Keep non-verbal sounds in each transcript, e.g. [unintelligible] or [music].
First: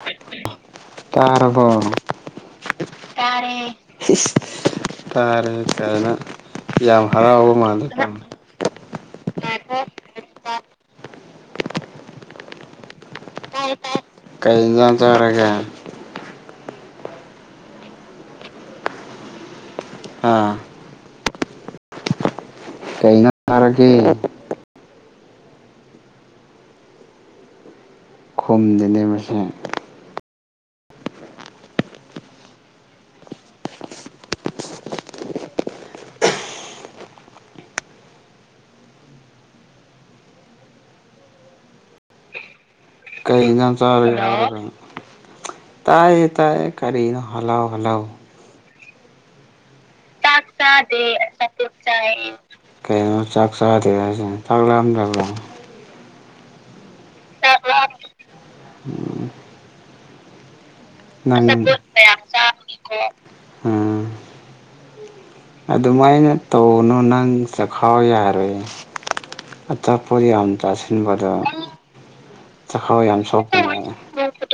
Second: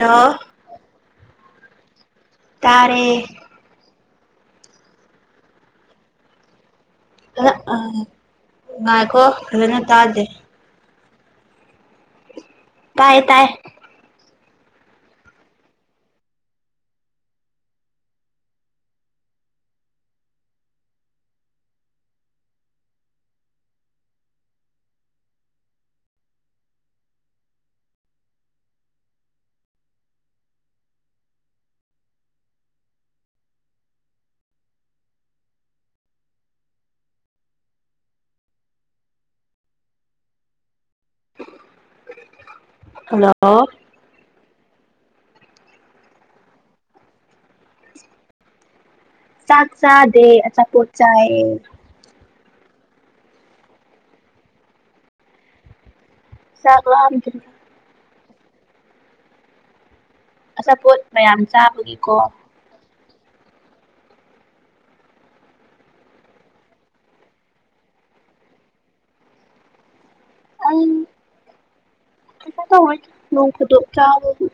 ꯍꯥꯜꯂꯣ ꯇꯥꯔꯕꯣ ꯇꯥꯔꯦ ꯇꯥꯔꯦ ꯇꯥꯔꯦ ꯀꯥꯏꯅ ꯌꯥꯝ ꯍꯔꯥꯎꯕ ꯃꯥꯜꯂꯦ ꯉꯥꯏꯈꯣ ꯐꯖꯅ ꯇꯥꯗꯦ ꯇꯥꯢꯌꯦ ꯇꯥꯏꯌꯦ ꯇꯥꯏ ꯀꯩ ꯌꯦꯟꯁꯥꯡ ꯆꯥꯔꯒꯦ ꯑꯥ ꯀꯩ ꯌꯦꯟꯁꯥꯡ ꯆꯥꯔꯒꯦ ꯈꯨꯝꯗꯦꯅꯦ ꯃꯥꯁꯦ ꯀꯩ ꯍꯜꯂꯣ ꯌꯦꯟꯁꯥꯡ ꯆꯥꯔꯒꯦ ꯇꯥꯏ ꯇꯥꯏꯌꯦ ꯀꯔꯤꯅꯣ ꯍꯜꯂꯥꯎ ꯍꯜꯂꯥꯎ ꯆꯥꯛ ꯆꯗꯦ ꯆꯥꯛ ꯑꯆꯥꯄꯣꯠ ꯆꯥꯗꯦ ꯆꯥꯑꯦ ꯑꯆꯥꯄꯣꯠ ꯀꯩꯅꯣ ꯆꯥꯛ ꯆꯥꯗꯦ ꯍꯥꯢꯁꯤ ꯆꯥꯛ ꯂꯥꯝꯗꯕꯔꯣ ꯆꯥꯛ ꯂꯥꯝꯗꯦ ꯎꯝ [unintelligible] ꯑꯆꯥꯄꯣꯠ ꯃꯌꯥꯝ ꯅꯪ ꯑꯆꯥꯄꯣꯠ ꯆꯥꯕꯒꯤꯀꯣ ꯃꯌꯥꯝ ꯆꯥꯕꯒꯤꯀꯣ ꯎꯝ ꯑꯗꯨꯃꯥꯏꯅ ꯇꯧꯒꯅꯣ ꯅꯪ ꯆꯈꯥꯎ ꯌꯥꯔꯣꯏꯌꯦ ꯑꯆꯥꯄꯣꯠ ꯌꯥꯝ ꯑꯩ ꯆꯥꯁꯤꯟꯕꯗꯣ ꯀꯩꯁꯨ ꯇꯧꯔꯣꯏ ꯆꯈꯥꯎ ꯌꯥꯝ ꯅꯣꯡ ꯐꯥꯗꯣꯛ ꯆꯥꯕꯕꯨ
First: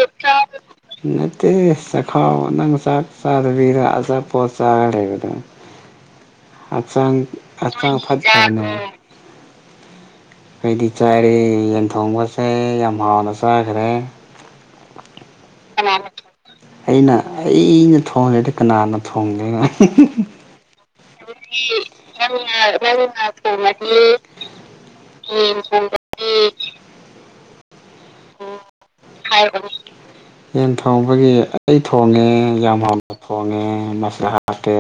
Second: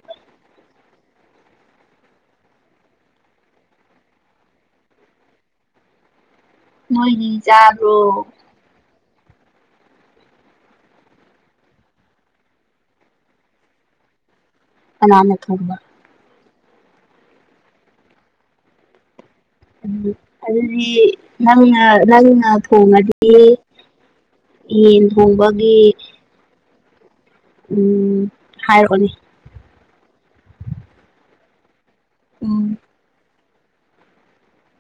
ꯅꯠꯇꯦꯍꯦ ꯆꯈꯥꯎ ꯅꯪ ꯆꯥꯛ ꯆꯥꯗꯕꯤꯗ ꯑꯆꯥꯄꯣꯠ ꯆꯥꯔ ꯂꯩꯕꯗꯣ ꯍꯛꯆꯥꯡ ꯅꯣꯏꯗꯤ ꯍꯛꯆꯥꯡ ꯆꯥꯕ꯭ꯔꯣ ꯐꯠꯇꯕꯅꯦ ꯑꯩꯩꯗꯤ ꯆꯥꯔꯦ ꯌꯦꯟ ꯊꯣꯡꯕ ꯆꯥꯌꯦ ꯌꯥꯝ ꯍꯥꯎꯅ ꯆꯥꯈ꯭ꯔꯦ ꯀꯅꯥꯅ ꯊꯣꯡꯕ ꯀꯅꯥꯅ ꯊꯣꯡꯕ ꯑꯩꯅ ꯑꯩꯅ ꯊꯣꯡꯗꯔꯗꯤ ꯀꯅꯥꯅ ꯊꯣꯡꯗꯨꯢꯅꯣ ꯍꯦ ꯍꯦ ꯑꯗꯨ ꯍꯦ [unintelligible] ꯑꯗꯨꯗꯤ ꯅꯪꯅ ꯅꯪꯅ ꯅꯪꯅ ꯊꯣꯡꯉꯗꯤ ꯊꯣꯡꯉꯗꯤ ꯌꯦꯟ ꯌꯦꯟ ꯊꯣꯡꯕꯒꯤ ꯊꯣꯡꯕꯗꯤ ꯎꯝ ꯍꯥꯏꯔꯛꯑꯣꯅꯦ ꯑ ꯍꯥꯏꯔꯛꯑꯣ ꯌꯦꯟ ꯊꯣꯡꯕꯒꯤ ꯑꯩ ꯊꯣꯡꯉꯦ ꯎꯝ ꯌꯥꯝ ꯍꯥꯎꯅ ꯊꯣꯡꯉꯦ ꯃꯁꯂꯥ ꯍꯥꯞꯄꯦ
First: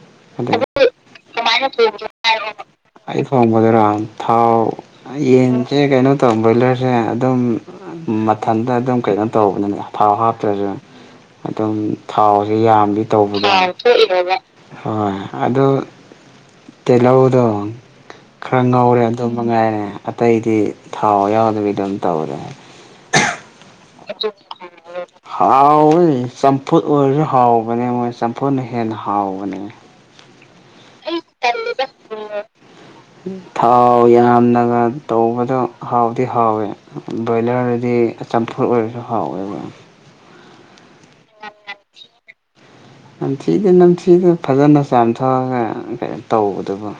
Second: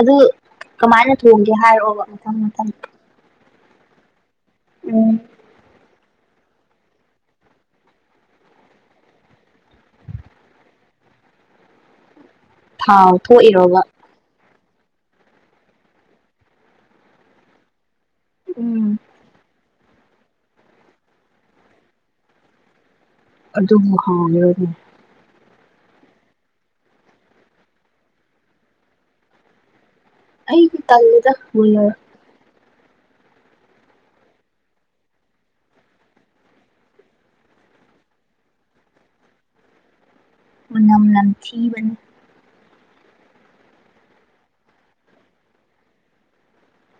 ꯑꯗꯨ ꯍꯟꯗꯛ ꯀꯃꯥꯏꯅ ꯊꯣꯡꯒꯦ ꯍꯥꯏꯔꯛꯑꯣꯕ ꯃꯊꯪ ꯃꯊꯪ ꯑꯩ ꯊꯣꯡꯕꯗꯨꯔꯣ ꯊꯥꯎ ꯎꯝ ꯌꯦꯟꯁꯦ ꯀꯩꯅꯣ ꯇꯧ ꯕꯣꯏꯂꯔꯁꯦ ꯑꯗꯨꯝ ꯃꯊꯟꯗ ꯑꯗꯨꯝ ꯀꯩꯅꯣ ꯇꯧꯕꯅꯤꯅꯦ ꯊꯥꯎ ꯍꯥꯞꯇ꯭ꯔꯖꯨ ꯑꯗꯨꯝ ꯊꯥꯎꯁꯤ ꯌꯥꯝꯗꯤ ꯊꯥꯎ ꯇꯧꯕꯗꯣ ꯊꯥꯎ ꯊꯣꯛꯏꯔꯣꯕ ꯊꯣꯛꯏꯔꯣꯕ ꯍꯣꯏ ꯑꯗꯨ ꯇꯤꯜꯍꯧꯗꯣ ꯈꯔ ꯎꯝ ꯉꯧꯔꯦ ꯑꯗꯨ ꯃꯉꯥꯏꯔꯦ ꯑꯇꯩꯗꯤ ꯊꯥꯎ ꯌꯥꯎꯗꯕꯤꯗ ꯗꯨꯝ ꯇꯧꯔꯦ ꯑꯗꯨꯕꯨ ꯍꯥꯎꯔꯣꯏꯅꯦ [unintelligible] ꯍꯥꯎꯋꯦ ꯆꯝꯐꯨꯠ ꯑꯣꯏꯔꯖꯨ ꯍꯥꯎꯕꯅꯦ ꯃꯣꯏ ꯆꯝꯐꯨꯠꯅ ꯍꯦꯟꯅ ꯍꯥꯎꯕꯅꯦ ꯑꯩꯗꯤ ꯇꯜꯂꯦꯗ ꯃꯨꯟꯅ ꯊꯥꯎ ꯌꯥꯝꯅꯒ ꯇꯧꯕꯗꯣ ꯍꯥꯎꯗꯤ ꯍꯥꯎꯋꯦ ꯕꯣꯏꯂꯔꯗꯗꯤ ꯆꯝꯐꯨꯠ ꯑꯣꯏꯔꯁꯨ ꯍꯥꯎꯋꯦꯕ ꯃꯅꯝ ꯅꯝꯊꯤꯕꯅꯦ ꯅꯝꯊꯤꯗꯦ ꯅꯝꯊꯤꯗꯦ ꯐꯖꯅ ꯆꯥꯝꯊꯣꯛꯑꯒ ꯀꯩꯅꯣ ꯇꯧꯕꯗꯨꯕꯨ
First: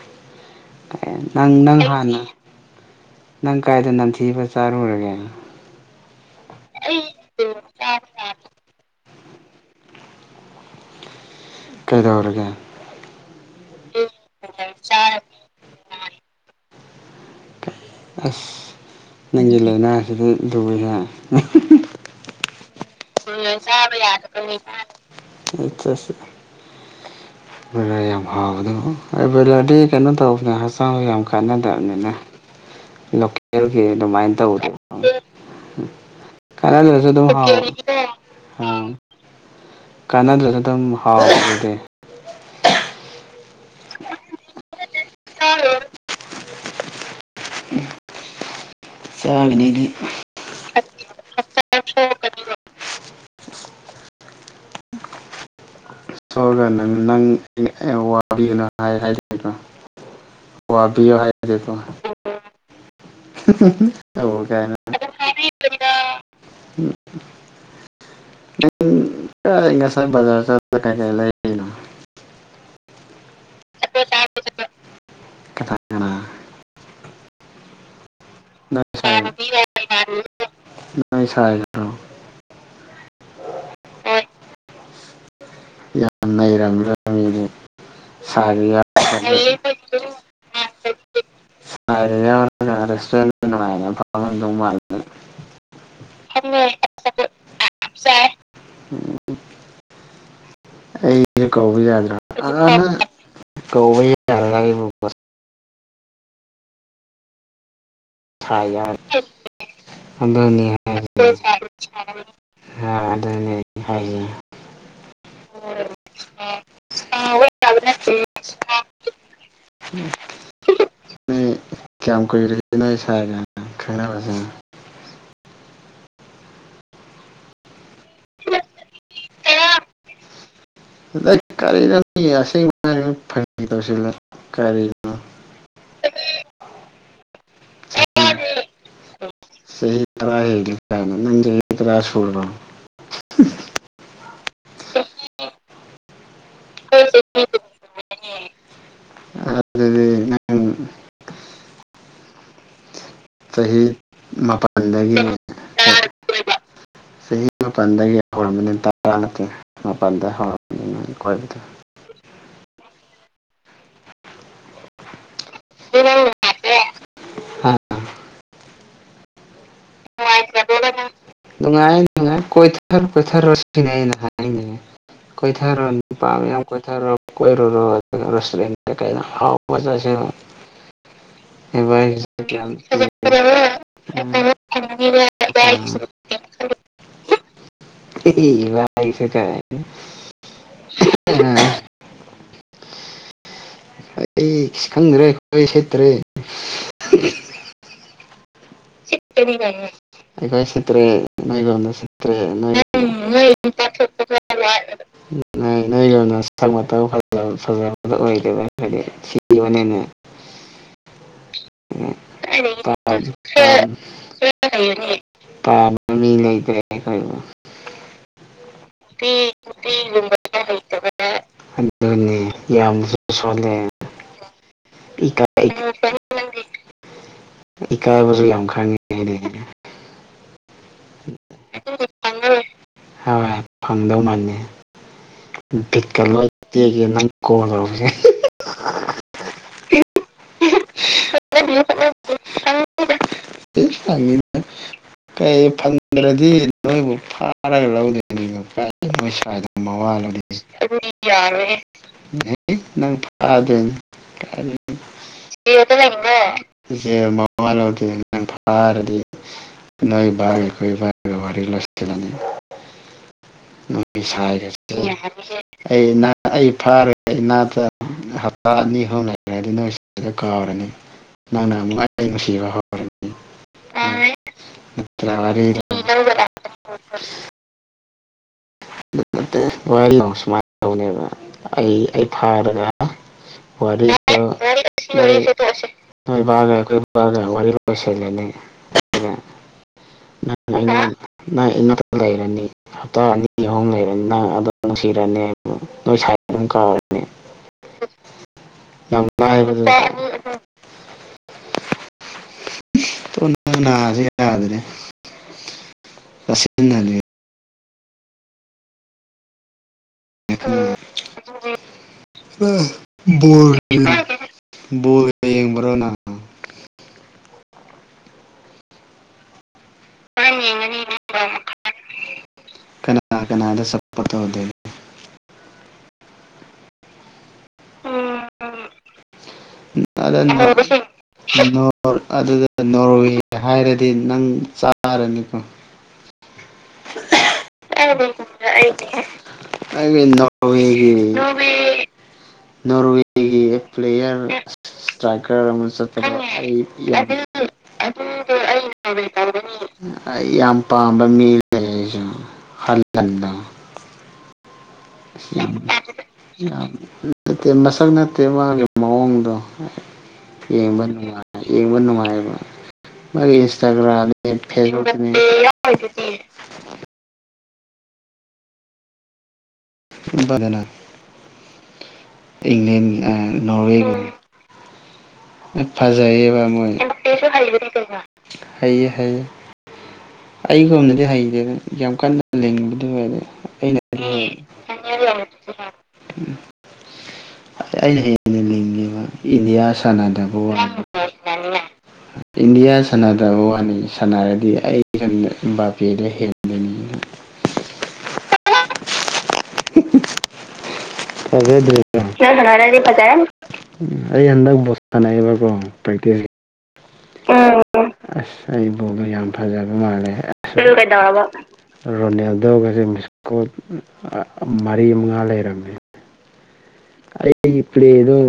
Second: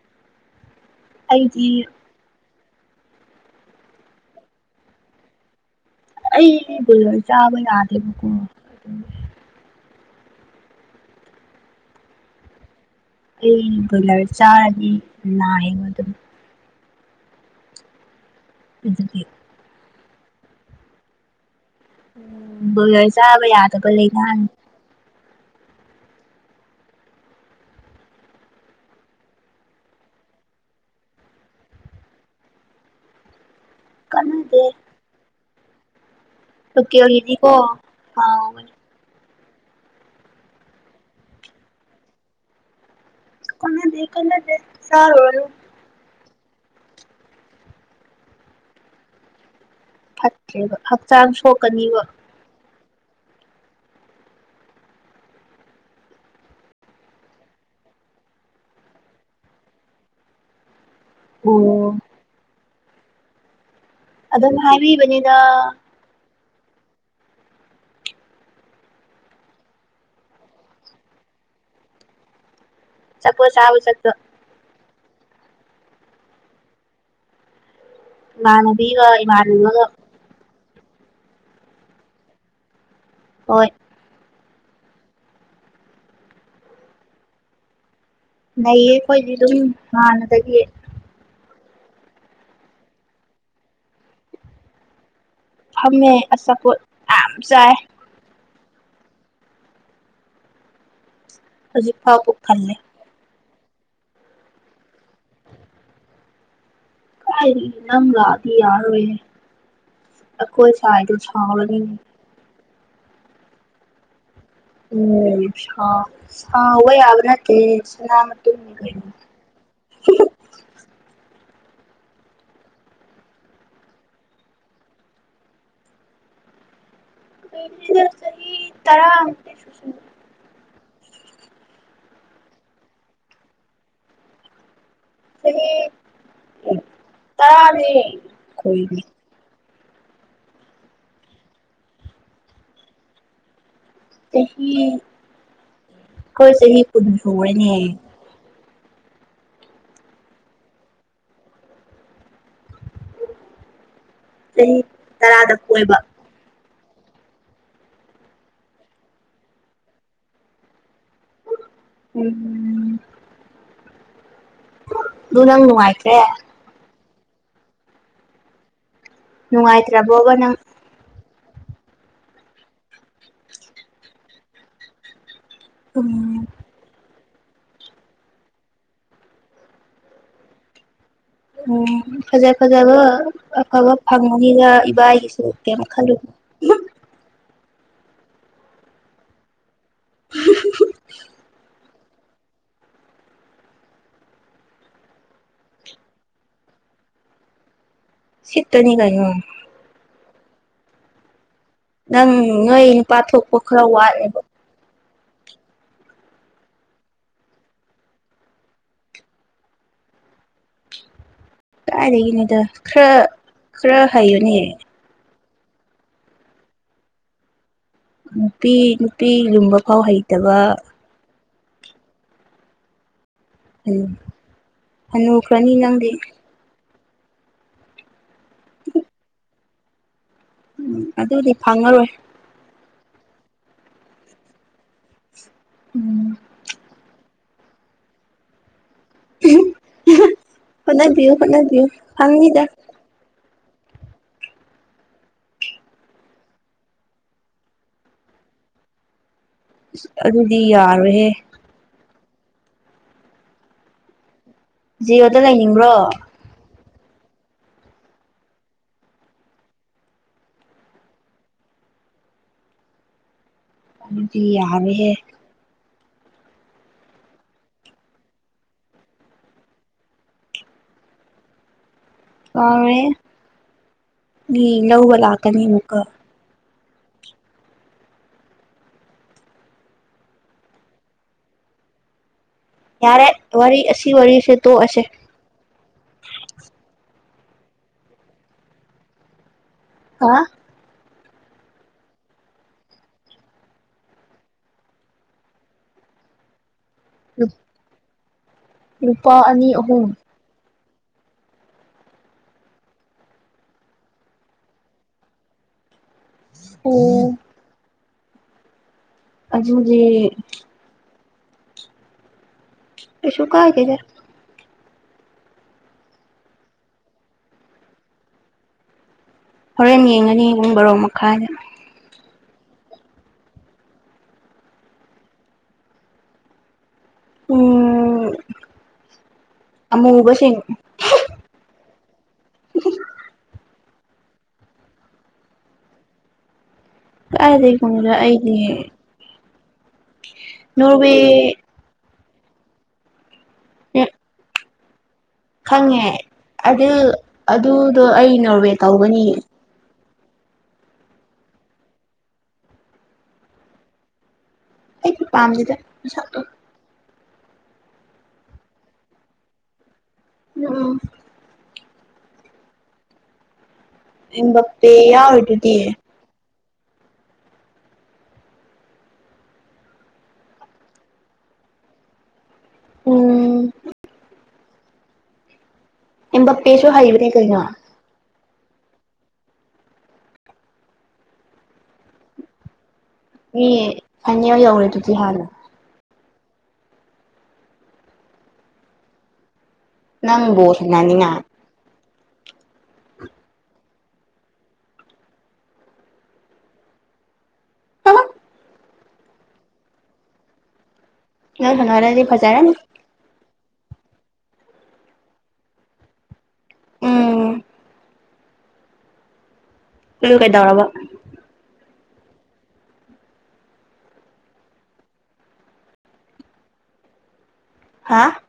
ꯅꯪ ꯑꯩꯗꯤ ꯅꯪ ꯍꯥꯟꯅ ꯅꯪ ꯀꯥꯏꯗ ꯅꯝꯊꯤꯕ ꯆꯥꯔꯨꯔꯒꯦ ꯑꯩ ꯕꯣꯏꯂꯔ ꯆꯥꯕ ꯌꯥꯗꯦꯕꯀꯣ ꯀꯩꯗꯧꯔꯒꯦ ꯑꯩ ꯕꯣꯏꯂꯔ ꯆꯥꯔꯗꯤ ꯅꯥꯏꯌꯦꯕ ꯑꯗꯨꯝ ꯑꯁ ꯑꯗꯨꯒꯤ ꯅꯪꯒꯤ ꯂꯩꯅꯥꯁꯤꯗꯤ ꯂꯨꯔꯦꯍꯦ ꯕꯣꯏꯂꯔ ꯆꯥꯕ ꯌꯥꯗꯕ ꯂꯩꯅꯥꯗꯨ ꯅꯠꯇꯔꯁꯨ ꯕꯣꯏꯂꯔ ꯌꯥꯝ ꯍꯥꯎꯕꯗꯨꯕꯨ ꯑꯦ ꯕꯣꯏꯂꯔꯗꯤ ꯀꯩꯅꯣ ꯇꯧꯕꯅꯦ ꯍꯛꯆꯥꯡ ꯌꯥꯝ ꯀꯥꯟꯅꯗꯕꯅꯤꯅꯦ ꯂꯣꯀꯦꯜꯒꯤ ꯑꯗꯨꯃꯥꯏꯅ ꯀꯥꯟꯅꯗꯦ ꯇꯧꯕꯗꯨ ꯀꯥꯟꯅꯗꯔꯁꯨ ꯑꯗꯨꯝ ꯍꯥꯎ ꯂꯣꯀꯦꯜꯒꯤꯗꯤꯀꯣ ꯍꯥꯎꯕꯅꯤ ꯀꯥꯟꯅꯗ꯭ꯔꯁꯨ ꯑꯗꯨꯝ ꯍꯥꯎꯕꯅꯤ ꯀꯩꯅꯣ ꯀꯥꯟꯅꯗꯦ ꯀꯥꯟꯅꯗꯦ ꯆꯥꯔꯨꯔꯅꯨ ꯆꯥꯒꯅꯤ ꯑꯩꯗꯤ ꯐꯠꯇ꯭ꯔꯦꯕ ꯍꯛꯆꯥꯡ ꯁꯣꯛꯀꯅꯤꯕ ꯁꯣꯛꯑꯒꯅ ꯅꯪ ꯑꯩ ꯑꯩ ꯋꯥꯕꯤꯌꯣꯅ ꯍꯥꯏ ꯍꯥꯏꯔꯣꯏꯗ ꯋꯥꯕꯤꯌꯣ ꯍꯥꯏꯗꯦꯀꯣ ꯑꯣ ꯇꯧ ꯑꯗꯨꯝ ꯀꯥꯏꯅ ꯍꯥꯏꯕꯤꯕꯅꯤꯗ ꯑꯩ ꯉꯁꯥꯏ ꯕꯖꯥꯔ ꯆꯠ ꯀꯩ ꯀꯩ ꯂꯩꯩꯗꯣꯏꯅꯣ ꯆꯄꯣꯠ ꯆꯥꯕ ꯆꯠꯄꯥ [unintelligible] ꯀꯅꯥ ꯀꯅꯥ ꯅꯣꯏ ꯏꯃꯥꯟꯅꯕꯤꯒ ꯁꯥꯏ ꯏꯃꯥꯟꯅꯕꯒ ꯅꯣꯏ ꯁꯥꯏꯒꯔꯣ ꯍꯣꯏ ꯌꯥꯝ ꯅꯩꯔꯝ [unintelligible] ꯁꯥꯔꯤꯌꯥ ꯅꯩꯌꯦ ꯑꯩꯈꯣꯏꯗꯤ ꯑꯗꯨꯝ ꯍꯥꯟꯅꯗꯒꯤ [unintelligible] ꯁꯥꯏ ꯌꯥꯎꯔ ꯔꯦꯇꯨꯔꯦꯟꯗ ꯅꯨꯡꯉꯥꯏ ꯐꯝꯃꯝꯗꯧ ꯃꯥꯜ ꯐꯝꯃꯦ ꯑꯆꯥꯄꯣꯠ ꯌꯥꯝ ꯆꯥꯏ ꯆꯥꯏ [unintelligible] ꯑꯩꯗꯤ ꯀꯧꯕ ꯌꯥꯗ꯭ꯔ ꯍꯧꯖꯤꯛꯐꯥꯎ ꯄꯨꯛ ꯊꯜꯂꯦ ꯀꯧꯕ ꯌꯥꯔ ꯍꯥꯏꯗꯤ ꯅꯪ ꯂꯥꯛꯑꯗꯤ ꯁꯥꯏ ꯌꯥꯔꯣꯏꯌꯦ ꯌꯥꯎꯔꯗꯤ ꯑꯩꯈꯣꯏ ꯑꯗꯨꯅꯤ ꯁꯥꯏꯗꯣ ꯁꯥꯎꯔꯅꯤ ꯑꯗꯨ ꯍꯥꯏ [unintelligible] ꯎꯝ ꯁꯥꯏ ꯁꯥꯎꯕ ꯌꯥꯕ ꯅꯠꯇꯦ ꯁꯅꯥ ꯃꯇꯨꯝꯅꯦ ꯅꯣꯏ ꯀꯌꯥꯝ ꯀꯨꯏꯔꯦ ꯅꯣꯏ ꯁꯥꯏꯒ ꯈꯪꯅꯕꯁꯦ [unintelligible] ꯇꯔꯥ ꯑꯗ ꯀꯔꯤꯅꯣ ꯑꯁꯦꯡꯕ ꯍꯥꯏꯌꯨ ꯐꯒꯤ ꯇꯧꯁꯤꯂ ꯀꯔꯤꯅꯣ ꯆꯍꯤ ꯇꯔꯥꯅꯦ ꯆꯍꯤ ꯆꯍꯤ ꯇꯔꯥ ꯍꯦꯜꯂꯦ ꯀꯥꯏꯅ ꯅꯪ ꯆꯍꯤ ꯇꯔꯥ ꯁꯨꯔꯕꯣ ꯆꯍꯤ ꯈꯣꯏ ꯆꯍꯤ ꯀꯨꯟ ꯁꯨꯔꯦꯅꯦ [unintelligible] ꯑꯗꯨꯗꯤ ꯅꯪ ꯆꯍꯤ ꯆꯍꯤ ꯃꯄꯥꯟꯗꯒꯤꯅꯦ ꯇꯔꯥꯗ ꯀꯣꯏꯕ ꯆꯍꯤ ꯃꯥꯄꯜꯗꯒꯤ ꯍꯧꯔꯝꯃꯅꯤ ꯇꯔꯥ ꯅꯠꯇꯦ ꯃꯥꯄꯜꯗ ꯍꯧꯔꯝꯕꯅꯤ ꯑꯈꯣꯏꯒꯤꯗꯤ ꯎꯝꯝ ꯑꯗꯨꯨ ꯅꯪ ꯅꯨꯡꯉꯥꯏꯇ꯭ꯔꯦ ꯅꯨꯡꯉꯥꯏꯇ꯭ꯔꯕꯣꯕ ꯅꯪ ꯅꯨꯡꯉꯥꯏ ꯅꯨꯡꯉꯥꯏ ꯀꯣꯏꯊꯔꯣ ꯀꯣꯏꯊꯔꯣ ꯁꯤꯅꯦ ꯍꯥꯏꯅꯤꯡꯉꯤꯁꯦ ꯀꯣꯏꯊꯔꯣ ꯅꯨꯄꯥ ꯎꯝ ꯃꯌꯥꯝ ꯀꯣꯏꯊꯔꯣ ꯀꯣꯏꯔꯨꯔꯣ ꯑꯗꯨꯒ ꯔꯦꯁꯇꯨꯔꯦꯟꯗ ꯀꯩꯗ ꯑꯍꯥꯎꯕ ꯆꯁꯤꯜꯂꯣ [inaudible] ꯎꯝ ꯐꯖ ꯐꯖꯕ ꯑꯐꯕ ꯐꯪꯕꯒꯤꯒ ꯏꯕꯥꯒꯤꯁꯨ ꯀꯩꯝ ꯈꯜꯂꯨꯅꯨ ꯏ ꯏꯕꯥꯏꯒ ꯀꯥꯏ [unintelligible] ꯑꯩ ꯏꯁ ꯈꯪꯗ꯭ꯔꯦ ꯈꯨꯗꯩ ꯁꯦꯠꯇ꯭ꯔꯦ ꯁꯤꯠꯇꯅꯤ ꯀꯩꯅꯣ [unintelligible] ꯑꯩꯈꯣꯏ ꯁꯤꯠꯇꯔꯦ ꯅꯣꯏꯒꯨꯝꯅ ꯅꯪ ꯅꯣꯏ ꯅꯣꯏ ꯇꯥꯊꯣꯛꯄ ꯈꯔ ꯋꯥꯠꯂꯦꯕ [unintelligible] ꯅꯣꯏꯒꯨꯝꯅ ꯃꯁꯛ ꯃꯇꯧ ꯐꯖ ꯐꯖꯕ ꯑꯣꯏꯗꯦꯕ ꯑꯩꯈꯣꯏꯗꯤ ꯊꯤꯕꯅꯤꯅ ꯀꯥꯏꯗꯒꯤꯅꯣꯗ ꯈꯔ ꯈꯔ ꯍꯩꯌꯨꯅꯦ ꯄꯥꯝꯕ ꯃꯤ ꯂꯩꯇ꯭ꯔꯦ ꯑꯈꯣꯏꯕꯨ ꯅꯨꯄꯤ ꯅꯨꯄꯤ ꯂꯨꯝꯕ ꯐꯥꯎ ꯍꯩꯇꯕ [unintelligible] ꯑꯗꯨꯅꯤ ꯌꯥꯝ ꯁꯣꯜꯂꯦ ꯎꯝ ꯏꯀꯥꯏ ꯍꯅꯨꯈ꯭ꯔꯅꯤ ꯅꯪꯗꯤ ꯢꯀꯥꯏꯕꯁꯨ ꯌꯥꯝ ꯈꯪꯉꯤꯅꯦꯍꯦ ꯎꯝ ꯑꯗꯨꯗꯤ ꯐꯪꯉꯔꯣꯏ ꯐꯪꯉꯔꯣꯏ ꯍꯥ ꯐꯪꯗꯧ ꯃꯥꯟꯗꯦ ꯕꯤꯠꯀ ꯎꯝ ꯂꯣꯏ ꯅꯨꯡꯇꯤꯒꯤ ꯅꯪ ꯀꯣꯜ ꯇꯧꯕꯁꯦ ꯍꯣꯠꯅꯕꯤꯌꯨ ꯍꯣꯠꯅꯕꯤꯌꯨ ꯐꯪꯅꯤꯗ ꯐꯪꯅꯤꯗ ꯀꯩ ꯐꯪꯗ꯭ꯔꯗꯤ ꯅꯣꯏꯕꯨ ꯐꯥꯔꯒ ꯂꯧꯗꯣꯏꯅꯤ [unintelligible] ꯃꯋꯥ ꯂꯧꯗꯦ ꯑꯗꯨꯗꯤ ꯑꯗꯨꯗꯤ ꯌꯥꯔꯣꯏꯍꯦ ꯌꯥꯔꯣꯏꯍꯦ ꯅꯪ ꯐꯗꯣꯏꯅꯤ ꯖꯦꯜꯗ ꯂꯩꯅꯤꯡꯕ꯭ꯔꯣ ꯖꯦꯜ ꯃꯋꯥ ꯂꯧꯗꯦ ꯅꯪ ꯐꯥꯔꯗꯤ ꯅꯣꯏ ꯕꯥꯏ ꯅꯣꯏ ꯕꯥꯏꯒ ꯋꯥꯔꯤ ꯂꯣꯏꯁꯜꯂꯅꯤ ꯅꯣꯏ ꯑꯗꯨꯗꯤ ꯁꯥꯏꯒꯗꯤ ꯌꯥꯔꯣꯏꯍꯦ ꯑꯩ ꯑꯩ ꯐꯥꯔꯒ ꯏꯅꯥꯛꯇ ꯍꯞꯇꯥ ꯑꯅꯤ ꯍꯧꯅꯈ꯭ꯔꯗꯤ ꯅꯣꯏ ꯁꯥꯏꯗꯣ ꯀꯥꯎꯔꯅꯤ ꯅꯪꯅ ꯅꯨꯡꯉꯥꯏ ꯌꯥꯔꯣꯋꯦ ꯃꯤ ꯂꯧꯕ ꯅꯠꯇ꯭ꯔ ꯂꯥꯛꯀꯅꯤ [unintelligible] ꯂꯥꯛꯀꯅꯤ [inaudible] ꯅꯠꯇꯦ ꯋꯥꯔꯤꯕꯨ ꯁꯨꯃꯥꯏ ꯇꯧꯅꯤꯕ ꯑꯩ ꯑꯩ ꯐꯥꯔ ꯌꯥꯔꯦ ꯋꯥꯔꯤ ꯑꯁꯤ ꯋꯥꯔꯤꯁꯦ ꯇꯣꯛ ꯑꯁꯦ ꯇꯣꯛꯑꯁꯦ ꯅꯣꯏ ꯕꯥꯒ ꯑꯩꯈꯣꯏ ꯕꯥꯒ ꯋꯥꯔꯤ ꯂꯣꯏꯁꯜꯂꯅꯤ ꯑ ꯅꯪ ꯅꯪ ꯏꯅꯥꯛꯇꯥ ꯂꯩꯔꯅꯤ ꯍꯞꯇꯥ ꯑꯅꯤ ꯑꯍꯨꯝ ꯂꯩꯔꯅꯤ ꯅꯪ ꯑꯗꯨꯝ ꯅꯨꯡꯁꯤꯔꯅꯤ ꯅꯣꯏ ꯁꯥꯏ ꯑꯗꯨꯝ ꯀꯥꯎꯔꯅꯤ ꯎꯝ ꯑꯍꯨꯝ [unintelligible] ꯅꯥꯁꯦ ꯌꯥꯗ꯭ꯔꯦ ꯆꯥꯁꯤꯟꯅꯔꯦ ꯎꯝ ꯑꯗꯨꯗꯤ ꯀꯩꯁꯨ ꯀꯥꯏꯗꯦꯗ [unintelligible] ꯕꯣꯜ ꯌꯦꯡꯕꯔꯣ ꯅꯪ ꯍꯣꯔꯦꯟ ꯌꯦꯡ ꯍꯣꯔꯦꯟ ꯌꯦꯡꯒꯅꯤ [unintelligible] ꯀꯅꯥ ꯀꯅꯥꯗ ꯆꯠꯄꯗꯣ ꯎꯝ ꯑꯃꯨꯕꯁꯤꯡ [inaudible] ꯑꯗꯨꯗ ꯅꯣꯔꯋꯦ ꯍꯥꯏꯔꯗꯤ ꯅꯪ ꯆꯥꯔꯅꯤꯀꯣ [unintelligible] ꯑꯩꯒꯤ ꯅꯣꯔꯋꯦꯒꯤ ꯅꯣꯔꯋꯦ ꯅꯣꯔꯋꯦ ꯄ꯭ꯂꯦꯌꯔ ꯇ꯭ꯔꯥꯏꯀꯔ ꯑꯃ ꯈꯪꯉꯦ ꯆꯠꯄꯗꯣ ꯑꯗꯨ ꯈꯪꯉꯦ ꯑꯗꯨꯗꯣ ꯑꯩ ꯅꯣꯔꯋꯦ ꯑꯩ ꯇꯧꯒꯅꯤ [unintelligible] ꯑꯩ ꯌꯥꯝ ꯄꯥꯝꯕ ꯃꯤ ꯂꯩ ꯑꯩꯁꯨ ꯍꯜꯍꯟꯕ [unintelligible] ꯑꯩꯗꯤ ꯄꯥꯝꯗꯦꯗ ꯃꯁꯛꯇꯣ [unintelligible] ꯌꯥꯝ ꯅꯠꯇꯦ ꯃꯁꯛ ꯅꯠꯇꯦ ꯃꯥꯒꯤ ꯃꯑꯣꯡꯗꯣ ꯎꯝ ꯌꯦꯡꯕ ꯌꯦꯡꯕ ꯅꯨꯡꯉꯥꯏꯌꯦꯕ ꯃꯥꯒꯤ ꯏꯟꯁꯇꯥꯒ꯭ꯔꯥꯝꯅꯦ ꯑꯦꯝꯕꯄꯦ ꯐꯦꯁꯕꯨꯛꯇꯅꯦ ꯌꯥꯎꯔꯤꯗꯨꯗꯤ ꯍ [unintelligible] ꯔꯦꯅ [unintelligible] ꯏꯪꯂꯦꯟ ꯎꯝ ꯅꯣꯔꯋꯦꯒ ꯐꯖꯩꯕ ꯑꯦꯝꯕꯄꯦꯁꯨ ꯃꯣꯏ ꯍꯩꯕꯅꯦ ꯀꯩꯅꯣ ꯍꯩ ꯍꯩ ꯑꯩꯒꯣꯟꯗꯗꯤ ꯍꯩꯇ‌ꯦꯗ ꯌꯥꯝ ꯀꯟꯅ ꯂꯤꯡꯕꯗꯨ ꯑꯣꯏꯔꯦ ꯃꯤ ꯑꯩꯅ ꯐꯥꯏꯅꯦꯜ ꯌꯧꯔꯦꯗꯨꯗꯤ ꯍꯥꯟꯅ ꯑꯩꯅ ꯍꯦꯟꯅ ꯂꯤꯡꯉꯦꯕ ꯏꯟꯗꯤꯌꯥꯁꯨ ꯅꯪ ꯆꯅꯗꯕ ꯕꯣꯜ ꯁꯥꯟꯅꯅꯤꯅ [unintelligible] ꯏꯟꯗꯤꯌꯥ ꯁꯥꯟꯅꯗ [unintelligible] ꯕ ꯋꯥꯅꯤ ꯁꯥꯟꯅꯔꯗꯤ ꯑꯩ ꯁꯝꯗ ꯏꯕꯥ ꯄꯦꯗ ꯍꯦꯜꯂꯤ ꯅꯪ ꯁꯥꯟꯅꯔꯗꯤ ꯐꯖꯔꯅꯤ ꯔꯗꯤ ꯄ [unintelligible] ꯑꯩ ꯍꯟꯗꯛ ꯕꫭꯜ ꯁꯥꯟꯅꯩꯕꯀꯣ ꯄ꯭ꯔꯦꯛꯇꯤꯁ ꯎꯝ ꯑꯁ ꯑꯩ ꯕꯣꯜꯗꫭ ꯌꯥꯝ ꯐꯖꯕ ꯃꯥꯜꯂꯦ ꯑꯗꯨ ꯀꯩꯗꯧꯔꯕ ꯑꯁ ꯔꯣꯅꯦꯜꯗꯣꯒꯁꯦ ꯃꯤꯁꯀꯣ ꯃꯔꯤ ꯃꯉꯥ ꯂꯩꯔꯝꯃꯦ ꯑꯩꯒꯤ ꯍꯥ ꯄꯂ‌ꯦꯗꫭ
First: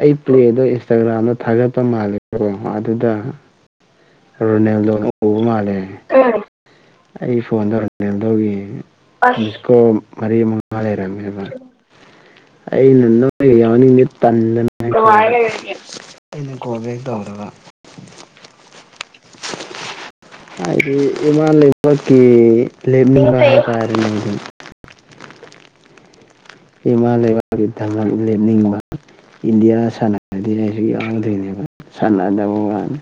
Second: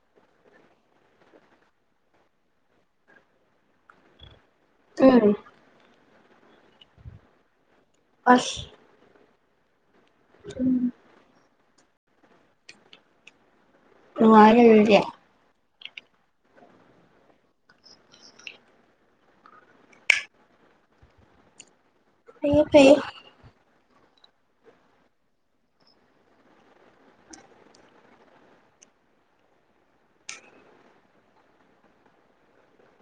ꯑꯩ ꯄ꯭ꯂꯦꯗꯣ ꯏꯟꯁꯇꯥꯒ꯭ꯔꯥꯝꯗ ꯊꯥꯒꯠꯄ ꯃꯥꯜꯂꯦꯀꯣ ꯑꯗꯨꯗ ꯔꯣꯅꯦꯜꯗꯣꯗ ꯎꯝ ꯎꯕ ꯃꯥꯜꯂꯦ ꯑꯩ ꯐꯣꯟꯗ ꯔꯣꯅꯦꯜꯗꯣꯒꯤ ꯑꯁ ꯃꯤꯁ ꯀꯣꯜ ꯃꯔꯤ ꯃꯉꯥ ꯂꯩꯔꯝꯃ‌ꯦꯕ ꯑꯩꯩꯅꯅ ꯃ [unintelligible] ꯌꯥꯎꯅꯤ ꯏ ꯇꯟ ꯅꯨꯡꯉꯥꯏꯅꯦ ꯑꯗꯨꯗꯤ ꯑꯩꯅ ꯀꯣꯜ ꯕꯦꯛ ꯇꯧꯗꯕ ꯍꯥꯏꯕꯗꯤ ꯏꯕꯅꯤ ꯐꯩꯌꯦ ꯐꯩꯌꯦ ꯂꯕꯅ [unintelligible] ꯀꯔ [unintelligible] ꯂꯩ ꯑꯗꯨ [unintelligible] ꯏꯃꯥ ꯂꯩꯕꯥꯛꯀꯤ ꯗꯃꯛ ꯂꯦꯞꯅꯤꯡꯕ ꯏꯟꯗꯤꯌꯥ ꯁꯥꯟꯅꯔꯗꯤ ꯑꯩꯁꯨ ꯌꯥꯎꯍꯟꯗꯣꯏꯅꯦꯕ ꯁꯥꯟꯅꯗꯕ ꯋꯥꯅꯤ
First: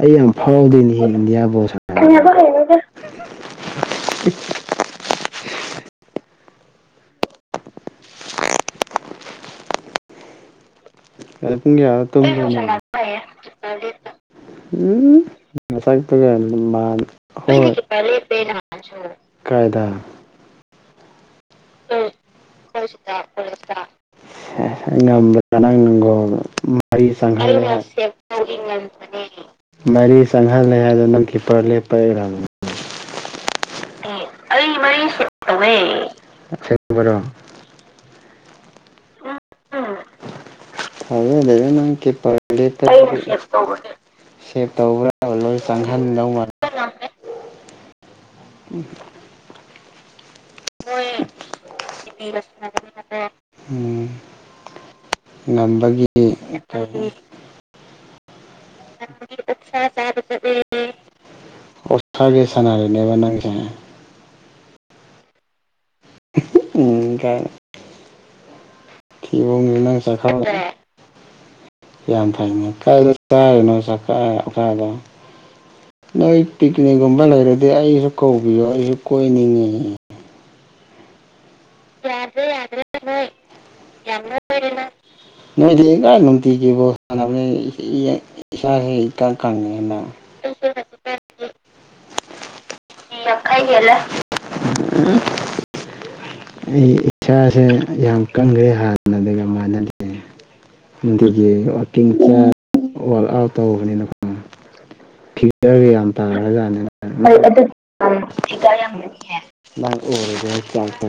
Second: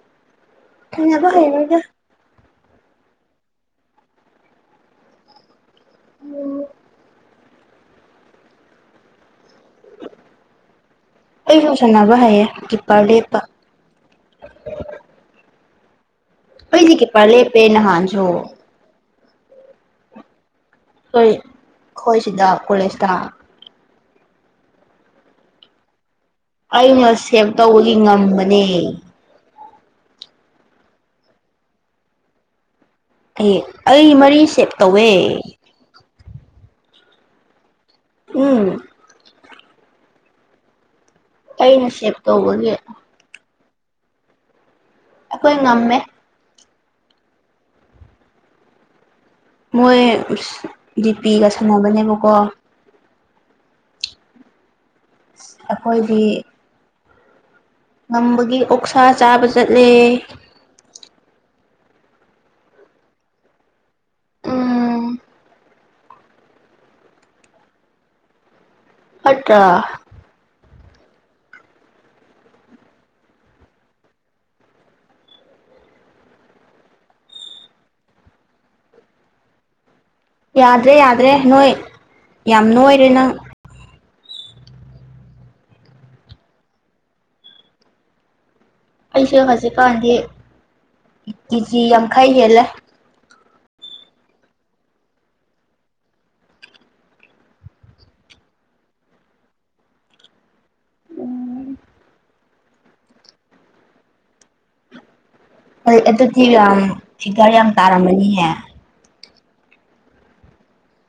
ꯑꯩ ꯌꯥꯝ ꯐꯥꯎꯗꯣꯏꯅꯤꯍ [unintelligible] ꯁꯥꯟꯅꯕ ꯏꯟꯗꯤꯌꯥ ꯣꯁ ꯍꯩꯔꯣꯏꯗ ꯎꯝ ꯑ [unintelligible] ꯑꯩꯁꯨ ꯄꯨꯡ ꯀꯌꯥꯗ ꯁꯥꯟꯅꯕ ꯍꯩꯌꯦ ꯇꯨꯝꯗꫭꯏꯅꫭ ꯀꯤꯞꯄꯔ ꯂꯦꯞꯄ ꯎꯝ ꯃꯁꯒꯤ ꯇꯔ ꯑꯩꯗꯤ ꯀꯤꯞꯄꯔ ꯂꯦꯞꯄꯦ ꯅꯍꯥꯟꯁꯨ [unintelligible] ꯀꯥꯏꯗ ꯑꯩꯈꯣꯏ ꯁꯤꯗ ꯀꯣꯂꯦꯖꯇ ꯉꯕꯅ [unintelligible] ꯅꯪ ꯅꯣ [unintelligible] ꯃꯥꯔꯤ ꯑꯩꯅ ꯁꯒ ꯁꯦꯞ ꯇꯧꯕꯒꯤ ꯉꯝꯕꯅꯦ [unintelligible] ꯃꯔꯤ ꯆꯪꯍꯜꯂꯦ ꯍꯥꯏꯗꯨ ꯅꯪ ꯀꯤꯄꯔ ꯂꯦꯞꯄꯩꯔꯥ ꯑꯩ ꯑꯩ ꯃꯔꯤ ꯁꯦꯞ ꯑꯩ ꯃꯔꯤ ꯇꯧꯋꯦ [unintelligible] ꯎꯝ ꯑ [unintelligible] ꯊꯖꯗ‌ꯦꯗ ꯑꯩꯅ ꯅꯪ [unintelligible] ꯁꯦꯞ ꯇꯧꯕꯒꯤ ꯀꯦꯄꯔꯦꯠꯇꯚ ꯇꯧꯕ꯭ꯔꯥ ꯑꯩꯈꯣꯏ ꯂꯣꯏ ꯉꯝꯃꯦ ꯆꯪꯍꯥꯟꯗꯧ [unintelligible] ꯃꯣꯏ ꯖꯤꯄꯤꯒ ꯁꯥꯟꯅꯕꯅꯦꯕꯀꯣ ꯎꯝ ꯑꯩꯈꯣꯏꯗꯤ ꯎ [unintelligible] ꯅꯝꯕꯒꯤ ꯑꯣꯠꯁꯥꯒꯦ ꯁꯅꯔꯦꯅꯦꯕ ꯅꯪꯁꯦ ꯎꯝ ꯎꯝ ꯀ ꯐꯠꯇ꯭ꯔꯥ ꯊꯕꯣꯅꯪ ꯆ ꯈꯦ [unintelligible] ꯌꯥꯝ ꯐꯩꯅꯦ ꯀꯥꯏꯗ ꯆꯥꯔꯤꯅꯣ ꯆꯀꯥꯀꯥꯗꯣ [unintelligible] ꯅꯣꯏ ꯄꯤꯛꯅꯤꯛꯒꯨꯝꯕ ꯂꯩꯔꯗꯤ ꯑꯩꯁꯨ ꯀꯧꯕꯤꯌꯣ ꯑꯩꯁꯨ ꯀꯣꯏꯅꯤꯡꯉꯤ ꯌꯥꯗ꯭ꯔꯦ ꯌꯥꯗ꯭ꯔꯦ ꯅꯣꯏ ꯌꯥꯗ꯭ꯔ‌ꯦ ꯌꯥꯝ ꯌꯥꯗ꯭ꯔ‌ꯦ ꯅꯣꯏꯔꯦ ꯅꯣꯏ ꯅꯪ ꯅꯣꯏꯗꯤ ꯀ [unintelligible] ꯅꯨꯡꯇꯒꯤ ꯕꫭꯜ ꯁꯥꯟꯅ [unintelligible] ꯁ ꯍꯛꯇ ꯑꯩꯁꯦ ꯀꯉꯅ [unintelligible] ꯍꯧꯖꯤꯛꯀꯥꯟꯗꯤ ꯀꯦꯖꯤ ꯌꯥꯡꯈꯩ ꯍꯦꯜꯂꯦ ꯎ ꯅ [unintelligible] ꯈꯥꯏꯕꯤꯒꯂ [unintelligible] ꯎꯝ [unintelligible] ꯑꯩ ꯏꯁꯥꯁꯦ ꯌꯥꯝ ꯀꯟꯈ꯭ꯔꯦ ꯍꯥꯟꯅ ꯑꯗꯨꯒꯒ [unintelligible] ꯃꯥꯟꯅꯗꯦ ꯅꯨꯡꯇꯤꯒꯤ ꯋꯥꯀꯤꯡ [unintelligible] ꯋꯥꯔꯛꯏ ꯑꯥꯎꯠ ꯇꯧꯕꯅꯤꯅꯀꯣ ꯎ [unintelligible] ꯒꯤ [unintelligible] ꯌꯥꯝ ꯇꯥꯔꯖꯥꯠꯅꯤ [unintelligible] ꯌꯥꯝ ꯇꯥꯔꯝꯃꯅꯤꯍꯦ ꯅꯪ ꯎꯔꯗꯤ ꯑꯣꯏꯔ [unintelligible] ꯆꯄ